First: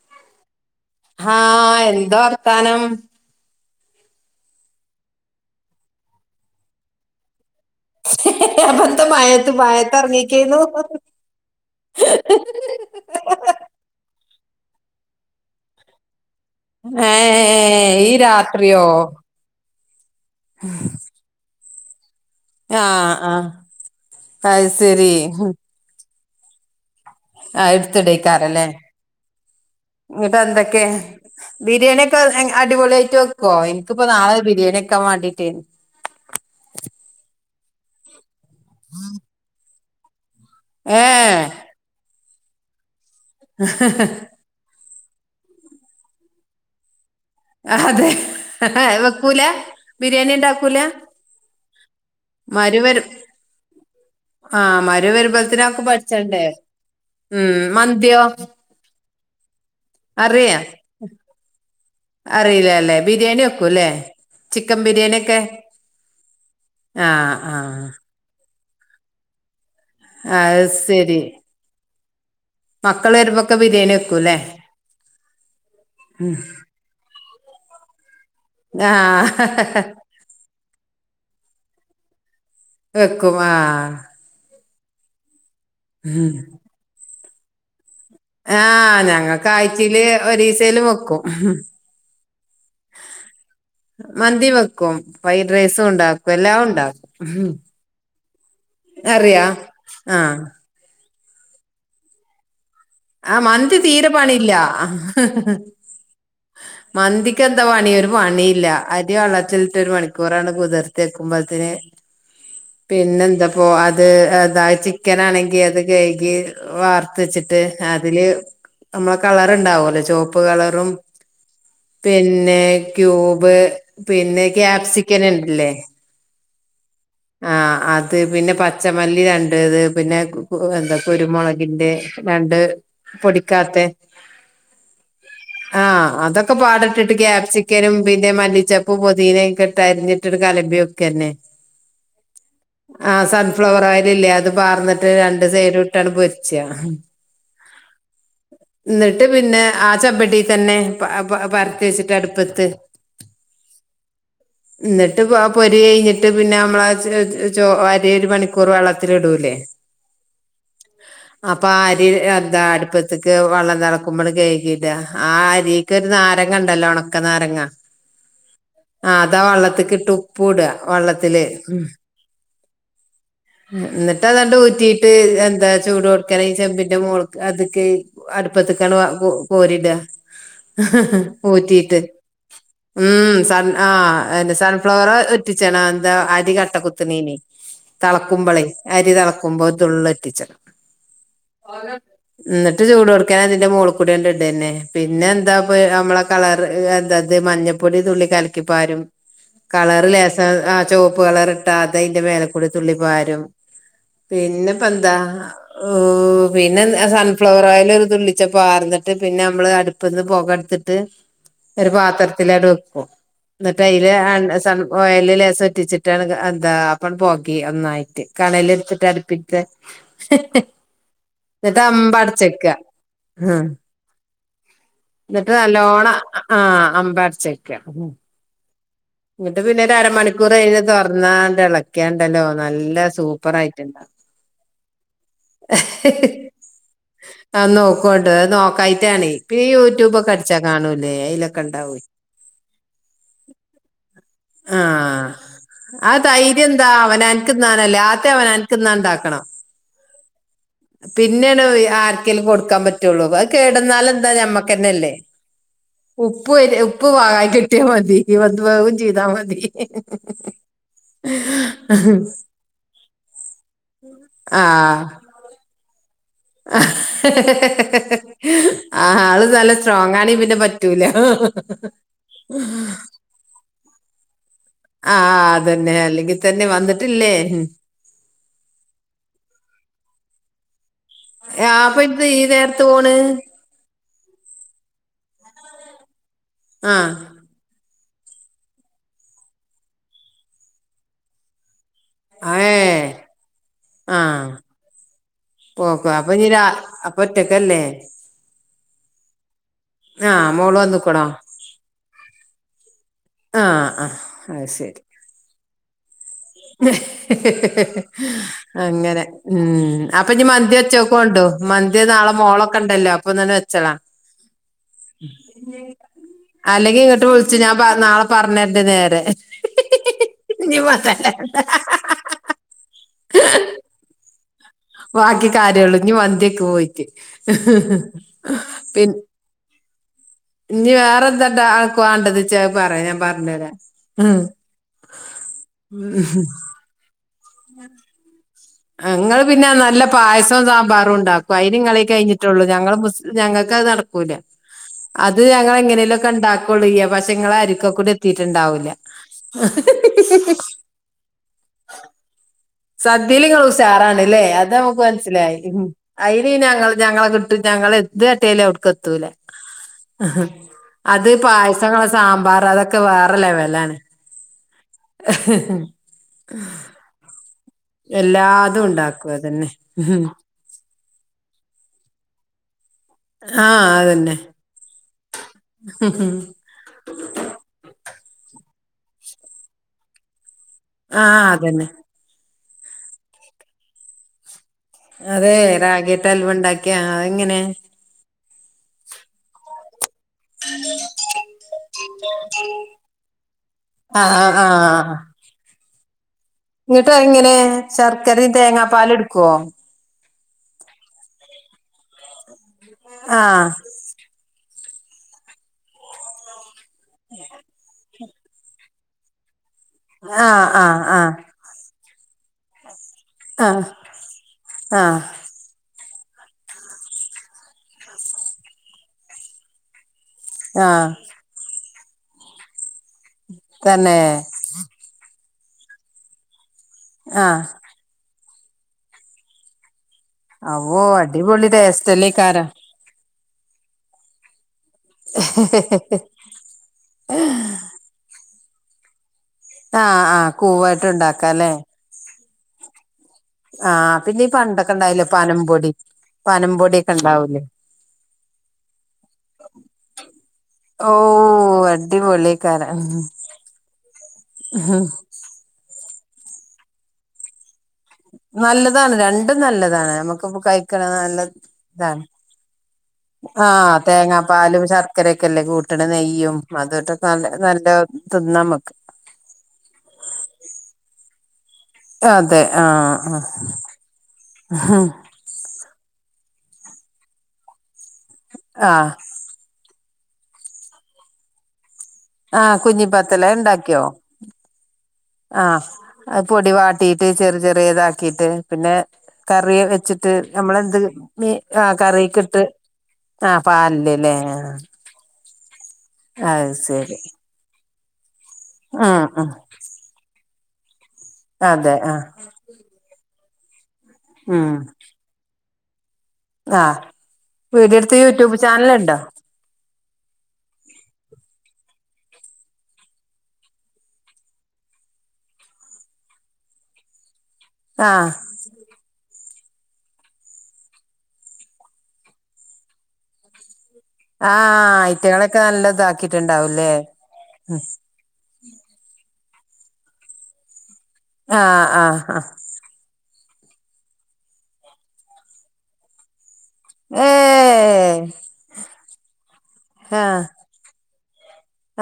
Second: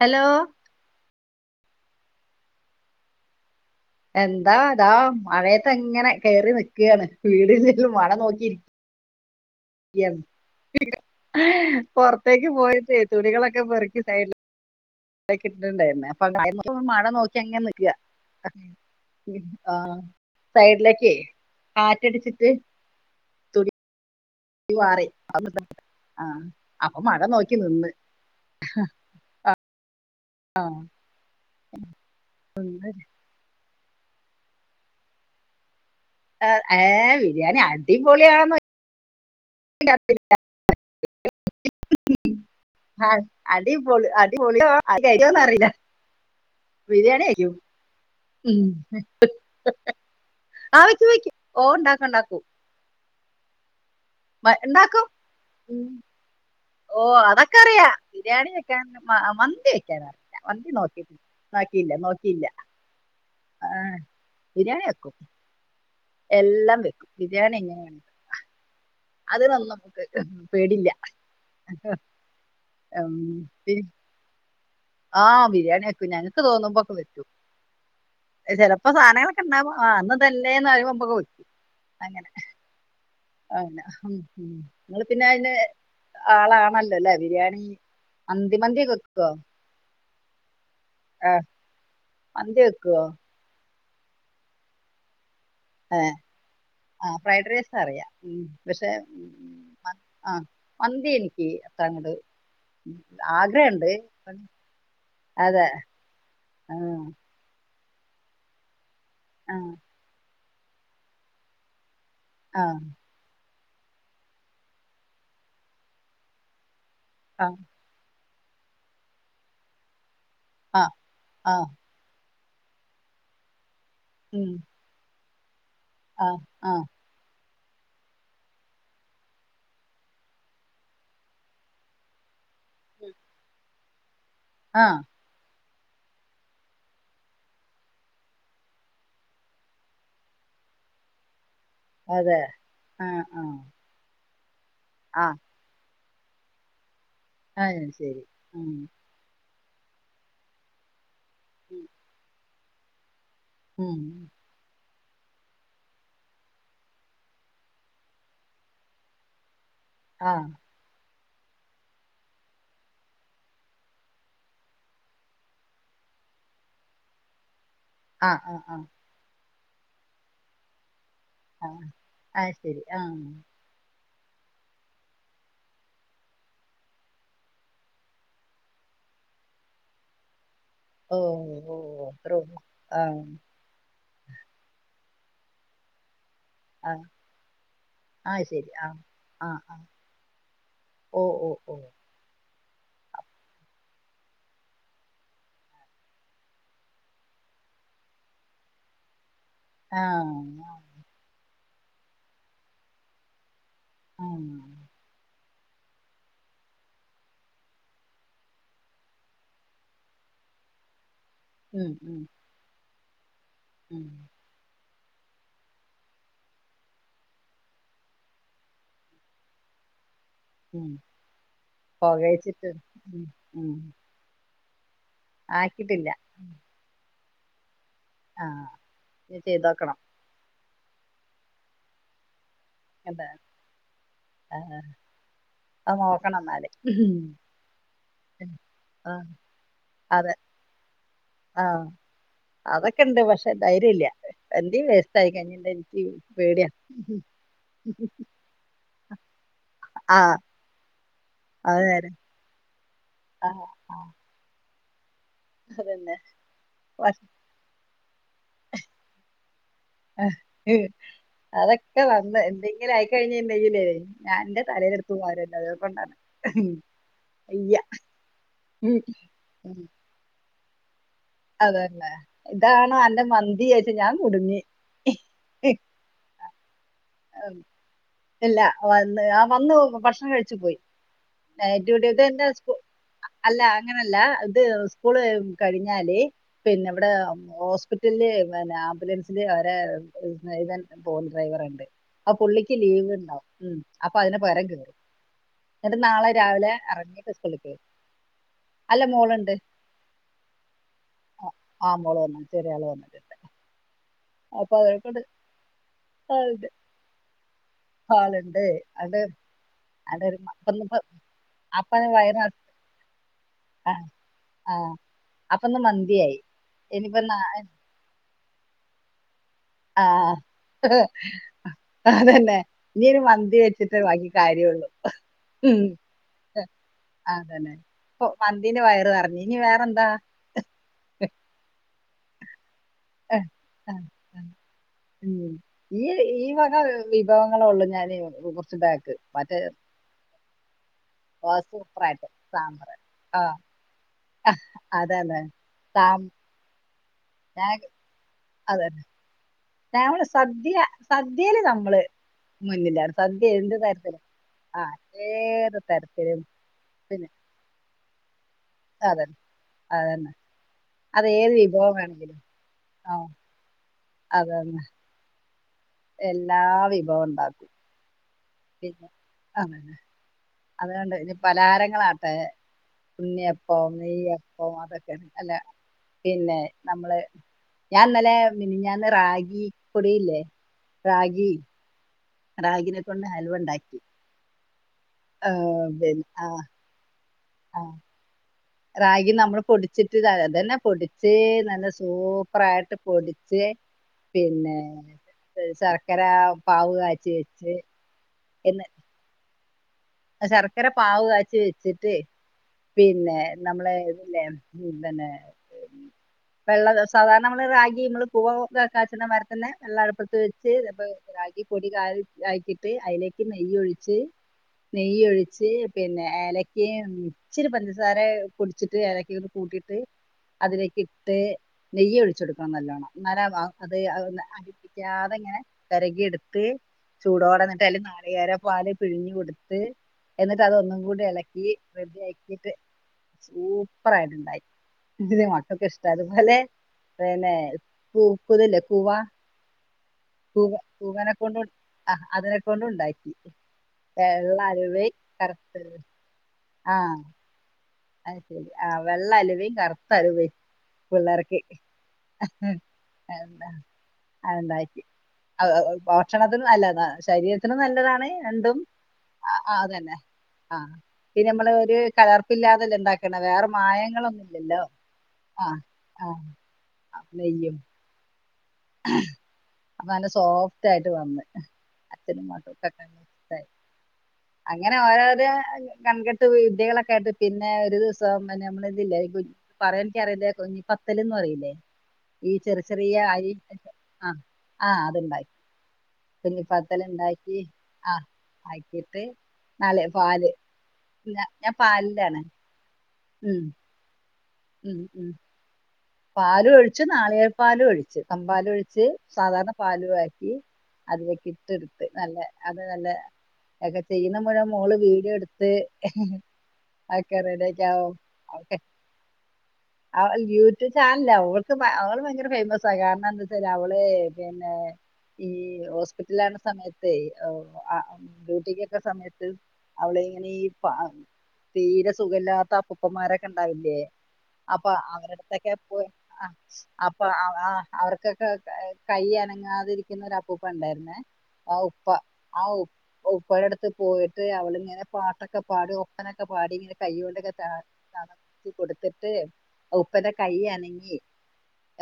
Hello ആഹ് എന്താ വർത്താനം എന്താ അതാ മഴയത്തങ്ങനെ കയറി നിക്കാണ് വീടില് അപ്പന്താ മഴ എൻ [unintelligible] അയ് കിട്ടിണ്ടാര്ന്നോ ഏഹ് ഈ രാത്രിയോ ആഹ് സൈഡിലേക്കെ കാറ്റടിച്ചി ആഹ് ആഹ് അയ് സരി അഹ് അഹ് [inaudible] ഇതിപ്പോ നാളെ ബിരിയാണെക്കാ വേണ്ടിട്ടേ അ ഏഹ് ബിരിയാണി അടിപൊളിയാണെ [unintelligible] ഏഹ് അട് അടിപൊളി അടിപൊളി അടിക്കോന്നറിയില്ല അതെ വെക്കൂല ബിരിയാണി ഉണ്ടാക്കൂല ആ വെക്കും ഓ ഉണ്ടാക്കും ഉണ്ടാക്കും മരുവരും [inaudible] മ- ആഹ് ഉണ്ടാക്കും മാരോ വരുമ്പോളത്തിന് ഉം. അതൊക്കെ പഠിച്ചണ്ടേ ഓ ഉം അതൊക്കെ അറിയാ മന്തിയോ ബിരിയാണി വെക്കാൻ മ മന്തി വെക്കാൻ അറിയില്ല അറിയ മന്തി നോക്കിയിട്ടില്ല നോക്കിയില്ല നോക്കിയില്ല അറിയില്ലലേ. ബിരിയാണി വെക്കൂല്ലേ ചിക്കൻ ബിരിയാണി വെക്കും ബിരിയാണിക്കെ എല്ലാം വെക്കും ബിരിയാണിങ്ങനെ അത് വന്നപ്പോ അ സരി മക്കൾ ഉം, വരുമ്പക്കെ ബിരി- ബിരിയാണി വെക്കൂലെ ആ ബിരിയാണി വെക്കും ഞങ്ങക്ക് തോന്നുമ്പോക്കെ വെക്കും ചെലപ്പോ ആ സാധനങ്ങളൊക്കെ ഉണ്ടാവുമ്പോ ആ ഇന്ന് ഇതല്ലേന്ന്‌ പറിമ്പോ [unintelligible] അങ്ങനെ കേെക്കമാ [unintelligible] ങ്ങള് പിന്നെ അയിന് ആളാണല്ലോ ബിരിയാണി മന്തി മന്തിയൊക്കെ വെക്കൊ ഇതില് ഒരീസേലു വെക്കും മന്തി വെക്കൊ മന്തി വെക്കും ഫ്രൈഡ് റൈസും ഉണ്ടാക്കും എല്ലാം ആ ഉണ്ടാക്കും ഫ്രൈഡ് റൈസ് അറിയാം ഉം, പക്ഷെ ഉം, അറിയോ മ- ആ ആ മന്തി എനിക്ക് അത്രങ്ങട് ആ മന്തി തീരെ പണില്ല അതെ ആഹ് മന്തിക്ക് എന്താ പണി രു പണില്ല അരി ആഹ് വള്ളത്തിലിട്ട് ഒരു മണിക്കൂറാണ്ട് കുതിർത്തി വെക്കുമ്പോത്തിന് ആഹ് പിന്നെന്താ അപ്പോ അത് അതായ ചിക്കൻ ആണെങ്കി അത് കയ്കി വാർത്ത ആഹ് വെച്ചിട്ട് അതില് നമ്മെ കളറ്ണ്ടാവല്ലോ ചോപ്പ് കളറും ആഹ് ആഹ് പി പിന്നെ ക്യൂബ് പിന്നെ ക്യാപ്സിക്കൻ ഇണ്ടലെ ആ ആ അത് പിന്നെ പച്ചമല്ലി രണ്ട്ത് പിന്നെ എന്താ കുരുമുളകിന്റെ ര ണ്ട് പൊടിക്കാത്തെ ആ ആ അതൊക്കെ പാടെട്ടിട്ട് ക്യാപ്സിക്കനും പിന്നെ മല്ലിച്ചപ്പും പോദീനൊക്കെ ഇട്ട് അരിഞ്ഞിട്ടി പയോഗക്ക [unintelligible] അതെ ആ ആഹ് ആഹ് സൺഫ്ലവർ ഓയിലില്ലേ അത് പാർന്നിട്ട് രണ്ട് സൈടു ട്ടാണ്ട് പൊരിച്ച അയ് ശരി ഉം എന്നിട്ട് പിന്നെ ആ ചെമ്പട്ടി തന്നെ പരത്തി വെച്ചിട്ട് അടുപ്പത്ത് ഉം ന്നിട്ട് ആ പൊരി കഴിഞ്ഞിട്ട് പിന്നെ നമ്മള അരി ഒരു മണിക്കൂർ വെള്ളത്തില് ഇടൂലേ ആ അപ്പൊ ആ അരി എന്താ അടുപ്പത്ത്ക്ക് വെള്ളം തെളക്കുമ്പോ കഴുകി ഇട ആ അരീക്ക് നാരങ്ങ ണ്ടല്ലോ ഒണക്ക നാരങ്ങ ആ ആ ആ ത്ത്ക്കിട്ട് ഉപ്പു ഇട വള്ളത്തില് ഉം അയ് ശരി ആ ന്നിട്ട് അതാണ്ട് ഊറ്റിട്ട് എന്താ ചൂടൊട്--ക്കനെ ചെമ്പിന്റെ മോൾ അത്ക്ക് അടുപ്പത്തി [unintelligible] കോരിടാ ഓഹ് ഊറ്റിട്ട് ഓഹ് അത്രേ ഒള്ളൂ ആഹ് ഉം സൻ ആ സൺഫ്ലവർ ഉറ്റിച്ചണം എന്താ അരി കട്ട ആഹ് കുത്ത്ണെന് അത് തെളക്കുമ്പളെ ശരി ആഹ് അരി ആഹ് തെളക്കുമ്പോ ആഹ് തുള്ള് ഉറ്റിച്ച ഓഹ് ഓഹ് ഓഹ് ന്നിട്ട് ചൂടൊട്ക്കനെ അതിന്റെ മോള് കൂടണ്ട് ഇടന്നെ പിന്നെ എന്താ നമ്മളെ കളറ് എന്താത് മഞ്ഞപ്പൊടി തുള്ളി കലക്കിപ്പാരും കളർ ലേസം ആഹ് ആ ചുവപ്പ് കളർ ഇട്ടാ അതയിന്റെ മേലക്കൂടി തുള്ളിപ്പാരും ആഹ് പിന്നെപ്പന്താ ഓ പിന്നെ സൺഫ്ലവർ ഓയില് ഒരു തുള്ളിച്ച പാർന്നിട്ട് പിന്നെ നമ്മള് അടുപ്പ്ന്ന് പൊക ത്തിട്ട് ഒരു ഉം ഉം പാത്രത്തിലാണ്ട് വെക്കും ന്നിട്ട് ഉം അഴില് സൺ ഓയല് ലേസം ഉറ്റിച്ചിട്ടാണ് അ അപ്പം പോകിം ഒന്നായിട്ട് കണല് ഇട്ത്തിട്ട് അടുപ്പിത്തെ ഉം ന്നട്ട് അമ്പ അടച്ചക്ക പുകയിച്ചിട്ട് ഉം ആ ഉം എന്നിട്ട് ആക്കിട്ടില്ല നല്ലോണ ആഹ് അമ്പാടച്ച്ക്കാ ആഹ് ഇനി ഇങ്ങിട്ട് പിന്നെ ഒരു ചെയ്തോക്കണം അരമണിക്കൂർ കഴിഞ് തുറന്നാണ്ട് ഇളക്ക്യാണ്ടല്ലോ നല്ല സൂപ്പർ ആയിട്ടുണ്ടാ അ നോക്കണം ന്നാല് അ നോക്കോണ്ട് ആ നോക്കായിട്ടാണെ പിന്നെ യൂട്യൂബൊക്കെ അതെ അടിച്ചാ കാണൂ ആ അതൊക്കെ ഇണ്ട് പക്ഷെ ധൈര്യല്ല എന്തീ വേസ്റ്റ് ആഹ് ആയി കഴിഞ്ഞിട്ട് ക്കി ആ പേടിയ ധൈര്യം എന്താ അവനാൻക്ക് തിന്നാനല്ലേ ആദ്യം അവനാൻക്ക് തിന്നാൻ ആഹ് പിന്നെണ് ആർക്കേലും കൊടുക്കാൻ പറ്റള്ളൂ അത് ആ ആ കേടന്നാലെന്താ ഞമ്മക്കന്നെല്ലേ അതന്നെ ഉപ്പ് ഉപ്പ് പക്ഷെ വാഗാ കിട്ടിയാൽ മതി അത് വേവും ചെയ്താ മതി ഉം, അതൊക്കെ വന്ന് എന്തെങ്കിലും ആയിക്കഴിഞ്ഞുണ്ടെങ്കിലേ ഞാൻന്റെ തലേൽടുത്ത്മാരല്ല അത് കൊണ്ട ആഹ് ഹ് ഹി ഉം, അത് നല്ല സ്ട്രോങ്ങണേ പിന്നെ പറ്റൂല അതല്ലേ ഇതാണോ അന്റെ മന്തി ചോയ്ച്ച് ഞാൻ കുടുങ്ങി ആഹ് അതെന്നെ അല്ലങ്കിതന്നെ വന്ന് ഇല്ല വന്ന് ആഹ് വന്നു ഭക്ഷണം കഴിച്ചു പോയി അപ്പൊ ഇത് ഈ [unintelligible] സ്കൂ നേരത്ത് പോണ് അല്ല അങ്ങനല്ല ഇത് സ്കൂൾ കഴിഞ്ഞാല് പിന്നെ ഇവിടെ ഹോ ആ ഹോസ്പിറ്റലന്നെ ആംബുലൻസില് അവരെതൻ പോൾ ഡ്രൈവർ ഇണ്ട് അപ്പൊ പുള്ളിക്ക് ഏ ലീവ് ഉണ്ടാവും അപ്പൊ ആ അതിന് പരം കേയറും എന്നിട്ട് പോക്ക് നാളെ അപ്പൊ ഇനി രാ രാവിലെ അപ്പൊ എറങ്ങിട്ട് സ്കൂള പോ ഒറ്റക്കല്ലേ അല്ല മോള്ണ്ട് ആഹ് മോള് വന്നുക്കുണോ ആ, മോള് വന്നു ചെറിയ ആള് വന്നിട്ടുണ്ട് ആഹ് ആഹ് അപ്പൊ അതൊക്കെണ്ട് ഹി ഹി ഹി ആളുണ്ട് അത് അങ്ങനെ ഉം അത് അപ്പൊ ഒരു ഇനി മന്തി അപ്പ വെച്ച് നോക്കോണ്ടൂ അപ്പ മന്തി നാളെ വയറ് നിറ- മോളെ ണ്ടല്ലോ അപ്പൊന്നെ വെച്ചളാ ആ ആ അപ്പൊന്ന് മന്തിയായി അല്ലെങ്കിൽ ഇനിയിപ്പ ഇങ്ങോട്ട് വിളിച്ചു ഞാൻ പർഞ്ഞ് നാളെ പറഞ്ഞിണ്ട് നേരെ ആഹ് ഇനി പറയണ്ട അതന്നെ നീൻ മന്തി വെച്ചിട്ട് ബാക്കി കാര്യൊള്ളൂ ബാക്കി കാര്യമുള്ളൂ ഇനി മന്തിയൊക്കെ പോയിട്ട് അതന്നെ മന്തിനെ പിൻ വയറ് നീനി വേറെന്താ ഇനി വേറെന്താണ്ടാ ആൻക്ക് വാണ്ടത് ആഹ് ആഹ് ഈ ഈവക വിഭവങ്ങള ഉള്ളൂ ഞാനൻ [unintelligible] ക്ക ആ, സൂപ്പറായിട്ട് സാമ്പാറ് ആഹ് നടക്കൂല അത് അതന്നെ ഞങ്ങള് സാം എങ്ങനെലുംക്കെ ഉണ്ടാക്കൊള്ളൂ വശങ്ങള അരിക്ക കൂടി എത്തിട്ടുണ്ടാവൂല നമ്മള് സദ്യ സദ്യല് നമ്മള് മുന്നിലാണ് സദ്യൽ സദ്യ നിങ്ങൾ എന്ത് തരത്തിലും ഉഷാറാണ്ല്ലേ അത് ആഹ് നമുക്ക് മനസ്സിലായി ഏത് തരത്തിലും അയിന് ഞങ്ങൾ ഞങ്ങളെ പിന്നെ കിട്ടി ഞങ്ങള് എന്ത് കാട്ട്യാലും അവ്ട്ക്ക് എത്തൂല അതന്നെ അതന്നെ അത് ഏത് വിഭവം പായസങ്ങൾ സാമ്പാറ് അതൊക്കെ വേറെ ലെവലാണ് അതെ അതെ [unintelligible] എല്ലാ വിഭവം ഉണ്ടാക്കി എല്ലാതും പിന്നെ ഉണ്ടാക്കും അതന്നെ അതെ അതൊണ്ട് ഇ പലഹാരങ്ങളാ ആഹ് കുന്നിയപ്പം അതന്നെ നെയ്യപ്പം അതൊക്കെ അല്ല പിന്നെ നമ്മള് ഞാൻ ഇന്നലെ മിന്ഞ്ഞാന്ന് റഗി പൊടില്ലേ ആഹ് അതന്നെ റാഗിനെ കൊണ്ട് അലുവണ്ടാക്കി. അതെ റാഗിത്തെ അൽവ ഉണ്ടാക്കിയാ അത എങ്ങനെ? ആ റാഗി നമ്മള് പൊടിച്ചിട്ട് ത അതന്നെ പൊടിച്ച് നല്ല സൂപ്പർായിട്ട് പൊടിച്ച്. ആഹ് ആഹ് പിന്നെ ആഹ് [unintelligible] ഇങ്ങിട്ട് കാച്ചി എങ്ങനെ വെച്ച് ശർക്കരയും എന്ന് തേങ്ങാ പാല് ഇടുക്കോ ശർക്കര പാവ് കാച്ചി വെച്ചിട്ട് പിന്നെ ആഹ് നമ്മള ഇതില്ലെ തന്നെ വെള്ള സാധാരണ നമ്മള് റഗി നമ്മള് പൂവ ഓക്കെ കാച്ചണ് മാരി തന്നെ വെള്ളം അടുപ്പത്ത് ആഹ് വെച്ച് ആഹ് പ്പ റാഗിപൊടി [unintelligible] ആക്കിയിട്ട് അതിലേക്ക് ആഹ് നെയ്യ് ആഹ് ഒഴിച്ച് ആഹ് നെയ്യ് ഒഴിച്ച് പിന്നെ ഏലക്ക ഇച്ചിരി പഞ്ചസാര പൊടിച്ചിട്ട് ഏലക്കെ കൂട്ടിയിട്ട് അതിലേക്ക് ആഹ് ഇട്ട് നെയ്യ് ഒഴിച്ചുകൊടുക്കണം നല്ലോണം തന്നെ [unintelligible] അടിപ്പിക്കാതെ ഇങ്ങനെ വെരകി എടുത്ത് ആഹ് ചൂടോടെന്നിട്ട അല് നാളികേര പാല് പിഴിഞ്ഞ് കൊടുത്ത് എന്നിട്ട് അത ഒന്നും അവ്വോ കൂടി ഇളക്കി അടിപൊളി റെഡി ടേസ്റ്റല്ലേക്കാരം ആക്കിട്ട് സൂപ്പർ ആയിട്ടുണ്ടായി. ഇ മക്കൊക്കെ ഇഷ്ട അതുപോലെ പിന്നെ പൂ കൂതല്ലേ കൂവ ആഹ് ആഹ് കൂ കൂവായിട്ട് കൂവനെ ഉണ്ടാക്ക കൊണ്ട് അല്ലേ ആ അതിനെ കൊണ്ട് ഉണ്ടായി. ആഹ പിന്നെ പണ്ടൊക്കെ ഇണ്ടാവല്ലേ കറുത്ത പനംപൊടി പനം പൊടൊക്കെ ഇണ്ടാവൂലേ അ ശെരി ആഹ് വെള്ള അലുവയും കറുത്ത അലുവയും ഓ പിള്ളേർക്ക് ആഹ് അടിപൊളിയേക്കാരം അന്ത അതണ്ടാക്കി അ ഭക്ഷണത്തിും നല്ലതാ ശരീ ത്തിനും നല്ലതാണ് രണ്ടും നല്ലതാണ് രണ്ടും നല്ലതാണ് അതെന്ന നമുക്കിപ്പോ ആ കഴിക്കണ നല്ല പിന്ന നമ്മള് ഒരു ഇതാണ് കലർപ്പില്ലാത്ത ആഹ് തേങ്ങാപാലും ശർക്കരൊക്കെല്ലേ ആ കൂട്ടിട ആ നെയ്യും അതട്ടൊക്കെ നല്ല നെയ്യും നല്ല [unintelligible] [unintelligible] അപ്പൊ നല്ല സോഫ്റ്റ് ആയിട്ട് വന്നു. അതെ ആഹ് [unintelligible] അങ്ങനെ ആഹ് ഓരോര കൺക കെട്ട് വിദ്യകളൊക്കെ ആയിട്ട് പിന്നെ ഒരു ദിവസം നമ്മള ആഹ് ഇതില്ല എ പറ അറിയത്തില്ല കുഞ്ഞി പത്തല്ന്ന് പറയില്ലേ ആഹ കുഞ്ഞിപ്പത്തല ഉണ്ടാക് ആഹ ആഹ അത്ണ്ടായി. അത് പൊടി വാട്ടിട്ട് ചെറിയ ചെറിയ ആഹ് ഇതാക്കിട്ട് പിന്നെ ആക്കിയിട്ട് കറിയ നാളെ വെച്ചിട്ട് പാല് നമ്മളെന്ത് ഞാ- മ ഞാൻ ആഹ പാലിലാണ് കറിക്ക് ഇട്ട് ആ ഉം പാലല്ലേ ഉം ഉ പാല ഒഴിച്ചു ശരി നാളികേരപാലു ഒഴി തമ്പാല ഒഴിച്ച് ഉം ഉം സാധാരണ പാലും ആക്കി. അതിലൊക്കെ അതെ ഇട്ടെടുത്ത് ആഹ് നല്ല അത് നല്ല ഒക്കെ ചെയ്യുന്ന മുഴ മോള് വീഡിയോ എടുത്ത് ആഹ ഒക്കെ വിഡിയോ എടുത്ത് യൂട്യൂബ് ചാനലുണ്ടോ? അവല് യു ചാനല്ല അവൾക്ക് അവള് ഭയങ്കര ഫേമസാ കാരണം എന്താ വച്ചാല് അവള് പിന്നെ ഈ ഹോസ്പിറ്റല ആണ സമയത്ത് ആഹ് ഡ്യൂട്ടിക്ക്ക്കെ സമയ ത്ത് അവള ഇങ്ങനെ ഈ തീരെ സുഖല്ലാത്ത അപ്പപ്പമാരൊക്കെ ഉണ്ടാവില്ലേ? ആഹ് ആയിട്ടകള [unintelligible] അവർക്കുക് കയ്യി അനങ്ങാതിരിക്കുന്ന ഒരു അപ്പൂപ്പ ഉണ്ടായിരുന്നു. ആഹ ആഹ് ആഹ ഇപ്പോഴ അടുത്ത് പോയിട്ട് അവള ഇങ്ങനെ പാട്ടൊക്കെ പാടി ഒക്കനെ പാടിങ്ങനെ കൈ കൊണ്ടൊക്കെ ഏഹ് [unintelligible] കൊടുത്തിട്ട് ഉപ്പന്റെ ആഹ് കൈ അനങ്ങി.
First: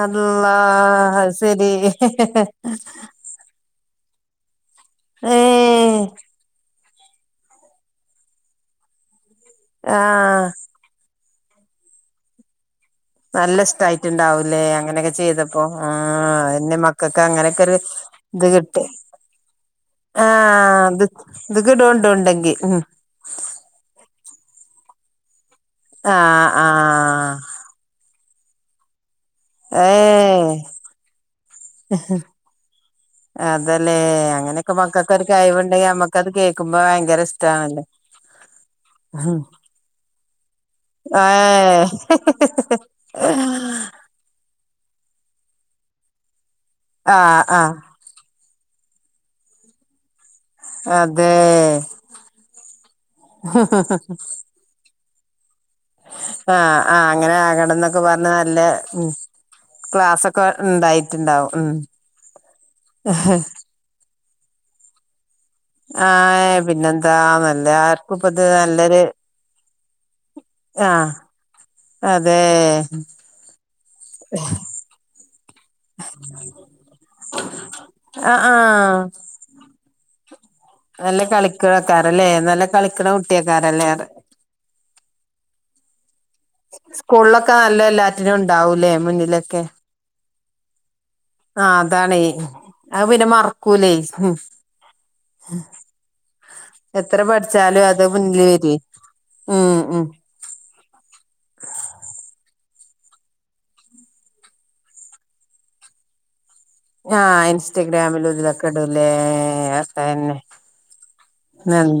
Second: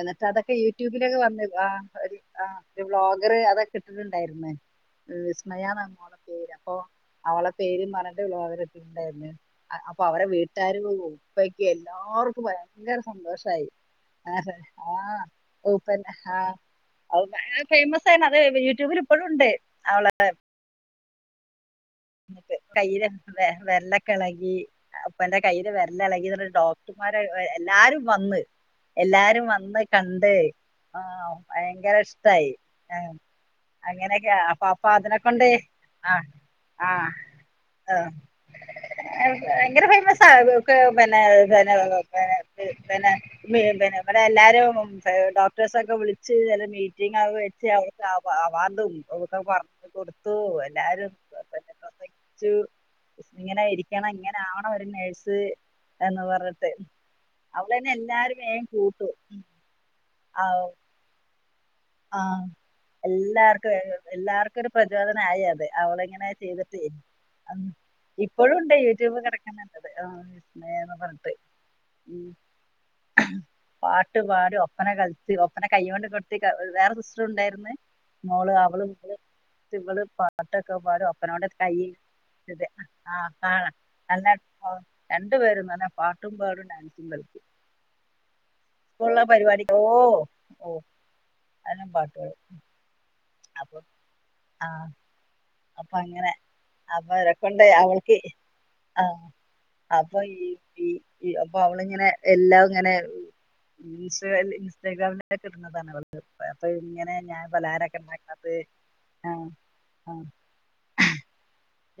എന്നിട്ട് അതൊക്കെ അള്ളാ യൂട്യൂബിലൊക്കെ അത് വന്ന ശരി ആഒര് ആ ബ്ലോഗർ അത് കിട്ടിട്ടുണ്ടായിരുന്നേ വിസ്മയന്ന ഏഹ് മ്മോള പേര് അപ്പൊ അവളെ പേര് പറട്ട് [unintelligible] അപ്പൊ അവരെ ആഹ് വീട്ടാരും ഇപ്പയ്ക്ക് എല്ലാർക്കും [unintelligible] ഭയങ്കര നല്ല സന്തോഷായി ആ ഇഷ്ടായിട്ടുണ്ടാവൂലേ അങ്ങനെയൊക്കെ ചെയ്തപ്പോ ആഹ് അതന്നെ മക്കൾക്ക് അങ്ങനെയൊക്കെ [unintelligible] ഒരു ഫേമസ് ആയിണ് അത് ഇത് കിട്ടി യൂട്യൂബിൽ ഇപ്പോഴുംണ്ട് അവളെ ആഹ് ഇത് ഇത് കിടുണ്ടോ ഉണ്ടെങ്കി എന്നിട്ട് ഉം കയ്യിലെ [unintelligible] അപ്പന്റെ കയ്ൽ വെര്ലളകി ആഹ് ഡോക്ടർമാരെ ആഹ് എല്ലാരും വന്ന് എല്ലാരും വന്ന് കണ്ട് ഏഹ് ആഹ ഭയങ്കര ഇഷ്ടായി. അതല്ലേ അങ്ങനെയൊക്കെയ അപ്പൊ അങ്ങനെയൊക്കെ അപ്പൊ മക്കൾക്ക് ഒരു അതിനെക്കൊണ്ട് കഴിവുണ്ടെങ്കിൽ ആഹ നമ്മക്കത് കേൾക്കുമ്പോ ആഹ ഭയങ്കര ഇഷ്ടാണല്ലോ ആ ഭയങ്കര ഫേയ്മസ് [unintelligible] ഏ ഇവിടെ എല്ലാരും ഏ ഡോക്ടേഴ്സൊക്കെ വിളിച്ച് ചെല മീറ്റിംഗ ആഹ് വെച്ച് ആഹ് അവൾക്ക് അവ അവാർഡും ഒരോന്ന് പറഞ്ഞ കൊടുത്തു എല്ലാരും അതെ [unintelligible] ഇങ്ങനെ ഇരിക്കണം ഇങ്ങനെ ആാവണം ഒരു നേഴ്സ് എന്ന് പറഞ്ഞിട്ട് ആഹ ആ അങ്ങനെ ആകണം അവളെന്നെ ന്നൊക്കെ പറഞ് എല്ലാരും വേഗം നല്ല കൂട്ടും ക്ലാസൊക്കെ ഉണ്ടായിട്ടുണ്ടാവും ഉം ആഹ എല്ലാർക്കും എല്ലാർക്കും ഒരു പ്രചോദനായി അത് അവളങ്ങനെ ആഹ് ചെയ്തിട്ട് പിന്നെന്താ നല്ല ആർക്കും ഇപ്പത് ഇപ്പോഴും ഉണ്ട് യൂട്യൂബ് കിടക്കണണ്ടത് ആ ആഹ [unintelligible] പാട്ട് പാടി ഒപ്പന കൾ ച്ച് ഒപ്പന കൈകൊണ്ട് കൊട്ടി വെ വേറെ സിസ്റ്റർ ഉണ്ടായിരുന്ന് ആഹ് മോള് അവള് ആഹ് [unintelligible] പാട്ടൊക്കെ പാടി നല്ല ഒപ്പനോണ്ട് എന്തായി കളിക്കണക്കാരല്ലേ നല്ല കളിക്കണ [unintelligible] കുട്ടിയക്കാരല്ലേ രണ്ട് പേരും നല്ല പാ ട്ടും പാടും ഡാൻസും കളിക്കും സ്കൂളിലൊക്കെ നല്ല എല്ലാറ്റിനും ഉണ്ടാവൂലേ ഇപ്പോള്ള പരിപാടി ഓ ഓ ആ അതിനും പാട്ട് അതാണ് പാടും അത് പിന്നെ അപ്പൊ മറക്കൂലേയ് ആ അപ്പൊ അങ്ങനെ അപ്പൊവരെ ക്കൊണ്ട് പഠിച്ചാലും അത് അവൾക്ക് മുന്നില് വരേ ആഹ ഉം ഉം അപ്പൊ ഈ അപ്പൊ അവളിങ്ങനെ എല്ലാവ ങ്ങനെ ഇൻസെല് ഇൻസ്റ്റഗ്രാമിലൊക്കെ കിട്ടുന്നതാണ്അവൾക്ക് പ്പൊ അപ്പൊ ഇങ്ങനെ ഞാൻ ആഹ് പലഹാ രൊക്കെ [unintelligible] ഉണ്ടാക്ക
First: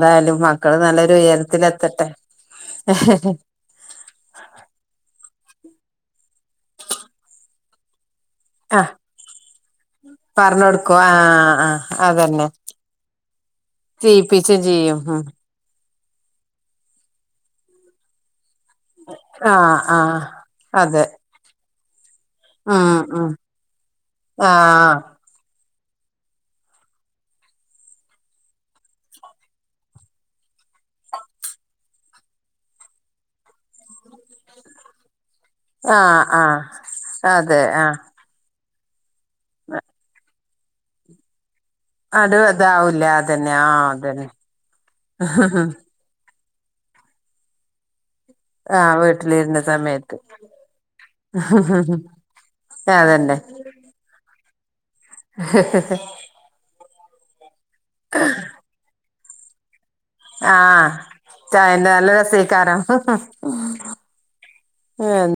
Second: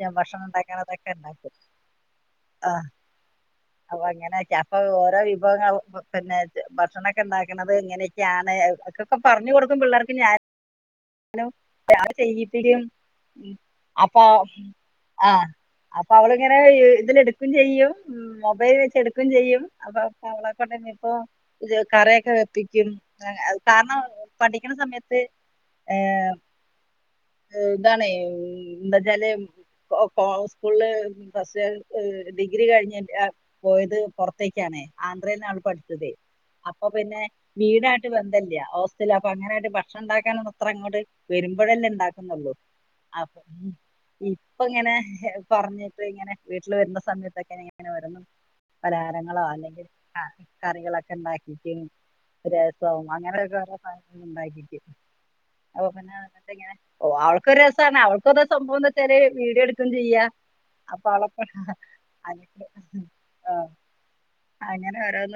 ഞാൻ ഭക്ഷണം മക്കള് ഉണ്ടാക്കണതൊക്കെ നല്ലൊരു ഉണ്ടാക്കും ഉയരത്തിലത്തട്ടെ. ആ എ ഹ് ഹ് അപ്പൊ അങ്ങനെക്കെ അപ്പൊ ഓരോ വിഭവങ്ങ പിന്നെ ഭക്ഷണൊക്കെ ഉണ്ടാക്കണുന്നത് എങ്ങനെയ ക്ക്യാന്ന് ആഹ് എന്നൊക്കൊക്കെ പറഞ്ഞു കൊടുക്കും പിള്ളേർക്ക് ഞാൻ പറഞ്ഞ് കൊടുക്കും ആഹ് ഹലോ ആഹ് [unintelligible] അതന്നെ ചെയപ്പിക്കും അപ്പൊ ചെയ്യിപ്പിച്ചും ചെയ്യും ഉം ആഹ അപ്പൊ അവളിങ്ങനെ ഇതില് എടുക്കും ചെയ്യും. മൊബൈൽ ച്ച് എടുക്കും ചെയ്യും ആഹ് അപ്പൊ ആഹ് അവളെക്കൊണ്ട് അതെ [unintelligible] ക്കെ വെപ്പിക്കും ഉം ഉം കാരണം പഠിക്കണ ആഹ് സമയത്ത് ഏ ഇതാണ്എന്താച്ചാല് കോ കോ സ്കൂളില് ഫസ്റ്റ് ഡിഗ്രി കഴിഞ്ഞ പോയത് പുറത്തേക്കാന്നേയ് ആ അത്ര നാൾ ആഹ് ആഹ് പഠിച്ചത്അപ്പൊ പിന്നെ അതെ ആഹ് വീടായിട്ട് ബന്തല്ല ഹോസ്റ്റല്ല് അപ്പൊ അങ്ങനെആണ്ട് ഭക്ഷണം ഉണ്ടാക്കാനൊന്നും ത്ര അങ്ങോട്ട് വരു ഇപ്പഴല്ലേ അത് ഉണ്ടാക്കുന്നുള്ളൂ ഇതാവൂല അപ്പ അതന്നെ ആഹ് അതന്നെ ഇപ്പ ഇങ്ങനെ പറഞ്ഞിട്ട് ഇങ്ങനെ വീട്ടിൽ വരുന്ന സമയത്തൊക്കെങ്ങനെഇങ്ങനെ ഓരോന്ന് ആഹ് പലഹാരങ്ങളോ വീട്ടിലിരുന്ന അല്ലെങ്കിൽ സമയത്ത് കറികളൊക്കെണ്ടാക്കീറ്റ് രസം അതന്നെ അങ്ങനെയൊക്കെ [unintelligible] ഉണ്ടാക്കി [unintelligible] അവൾക്കൊരു രസാ ണ് അവൾക്കത് സംഭവം ന്ന്വെച്ചാല് ആഹ അവളൊക്കെ ചായന്റെ നല്ല രസയ്ക്കാരം ഹ് ഹ് ഉം ആ അങ്ങനെ ഓരോന്ന്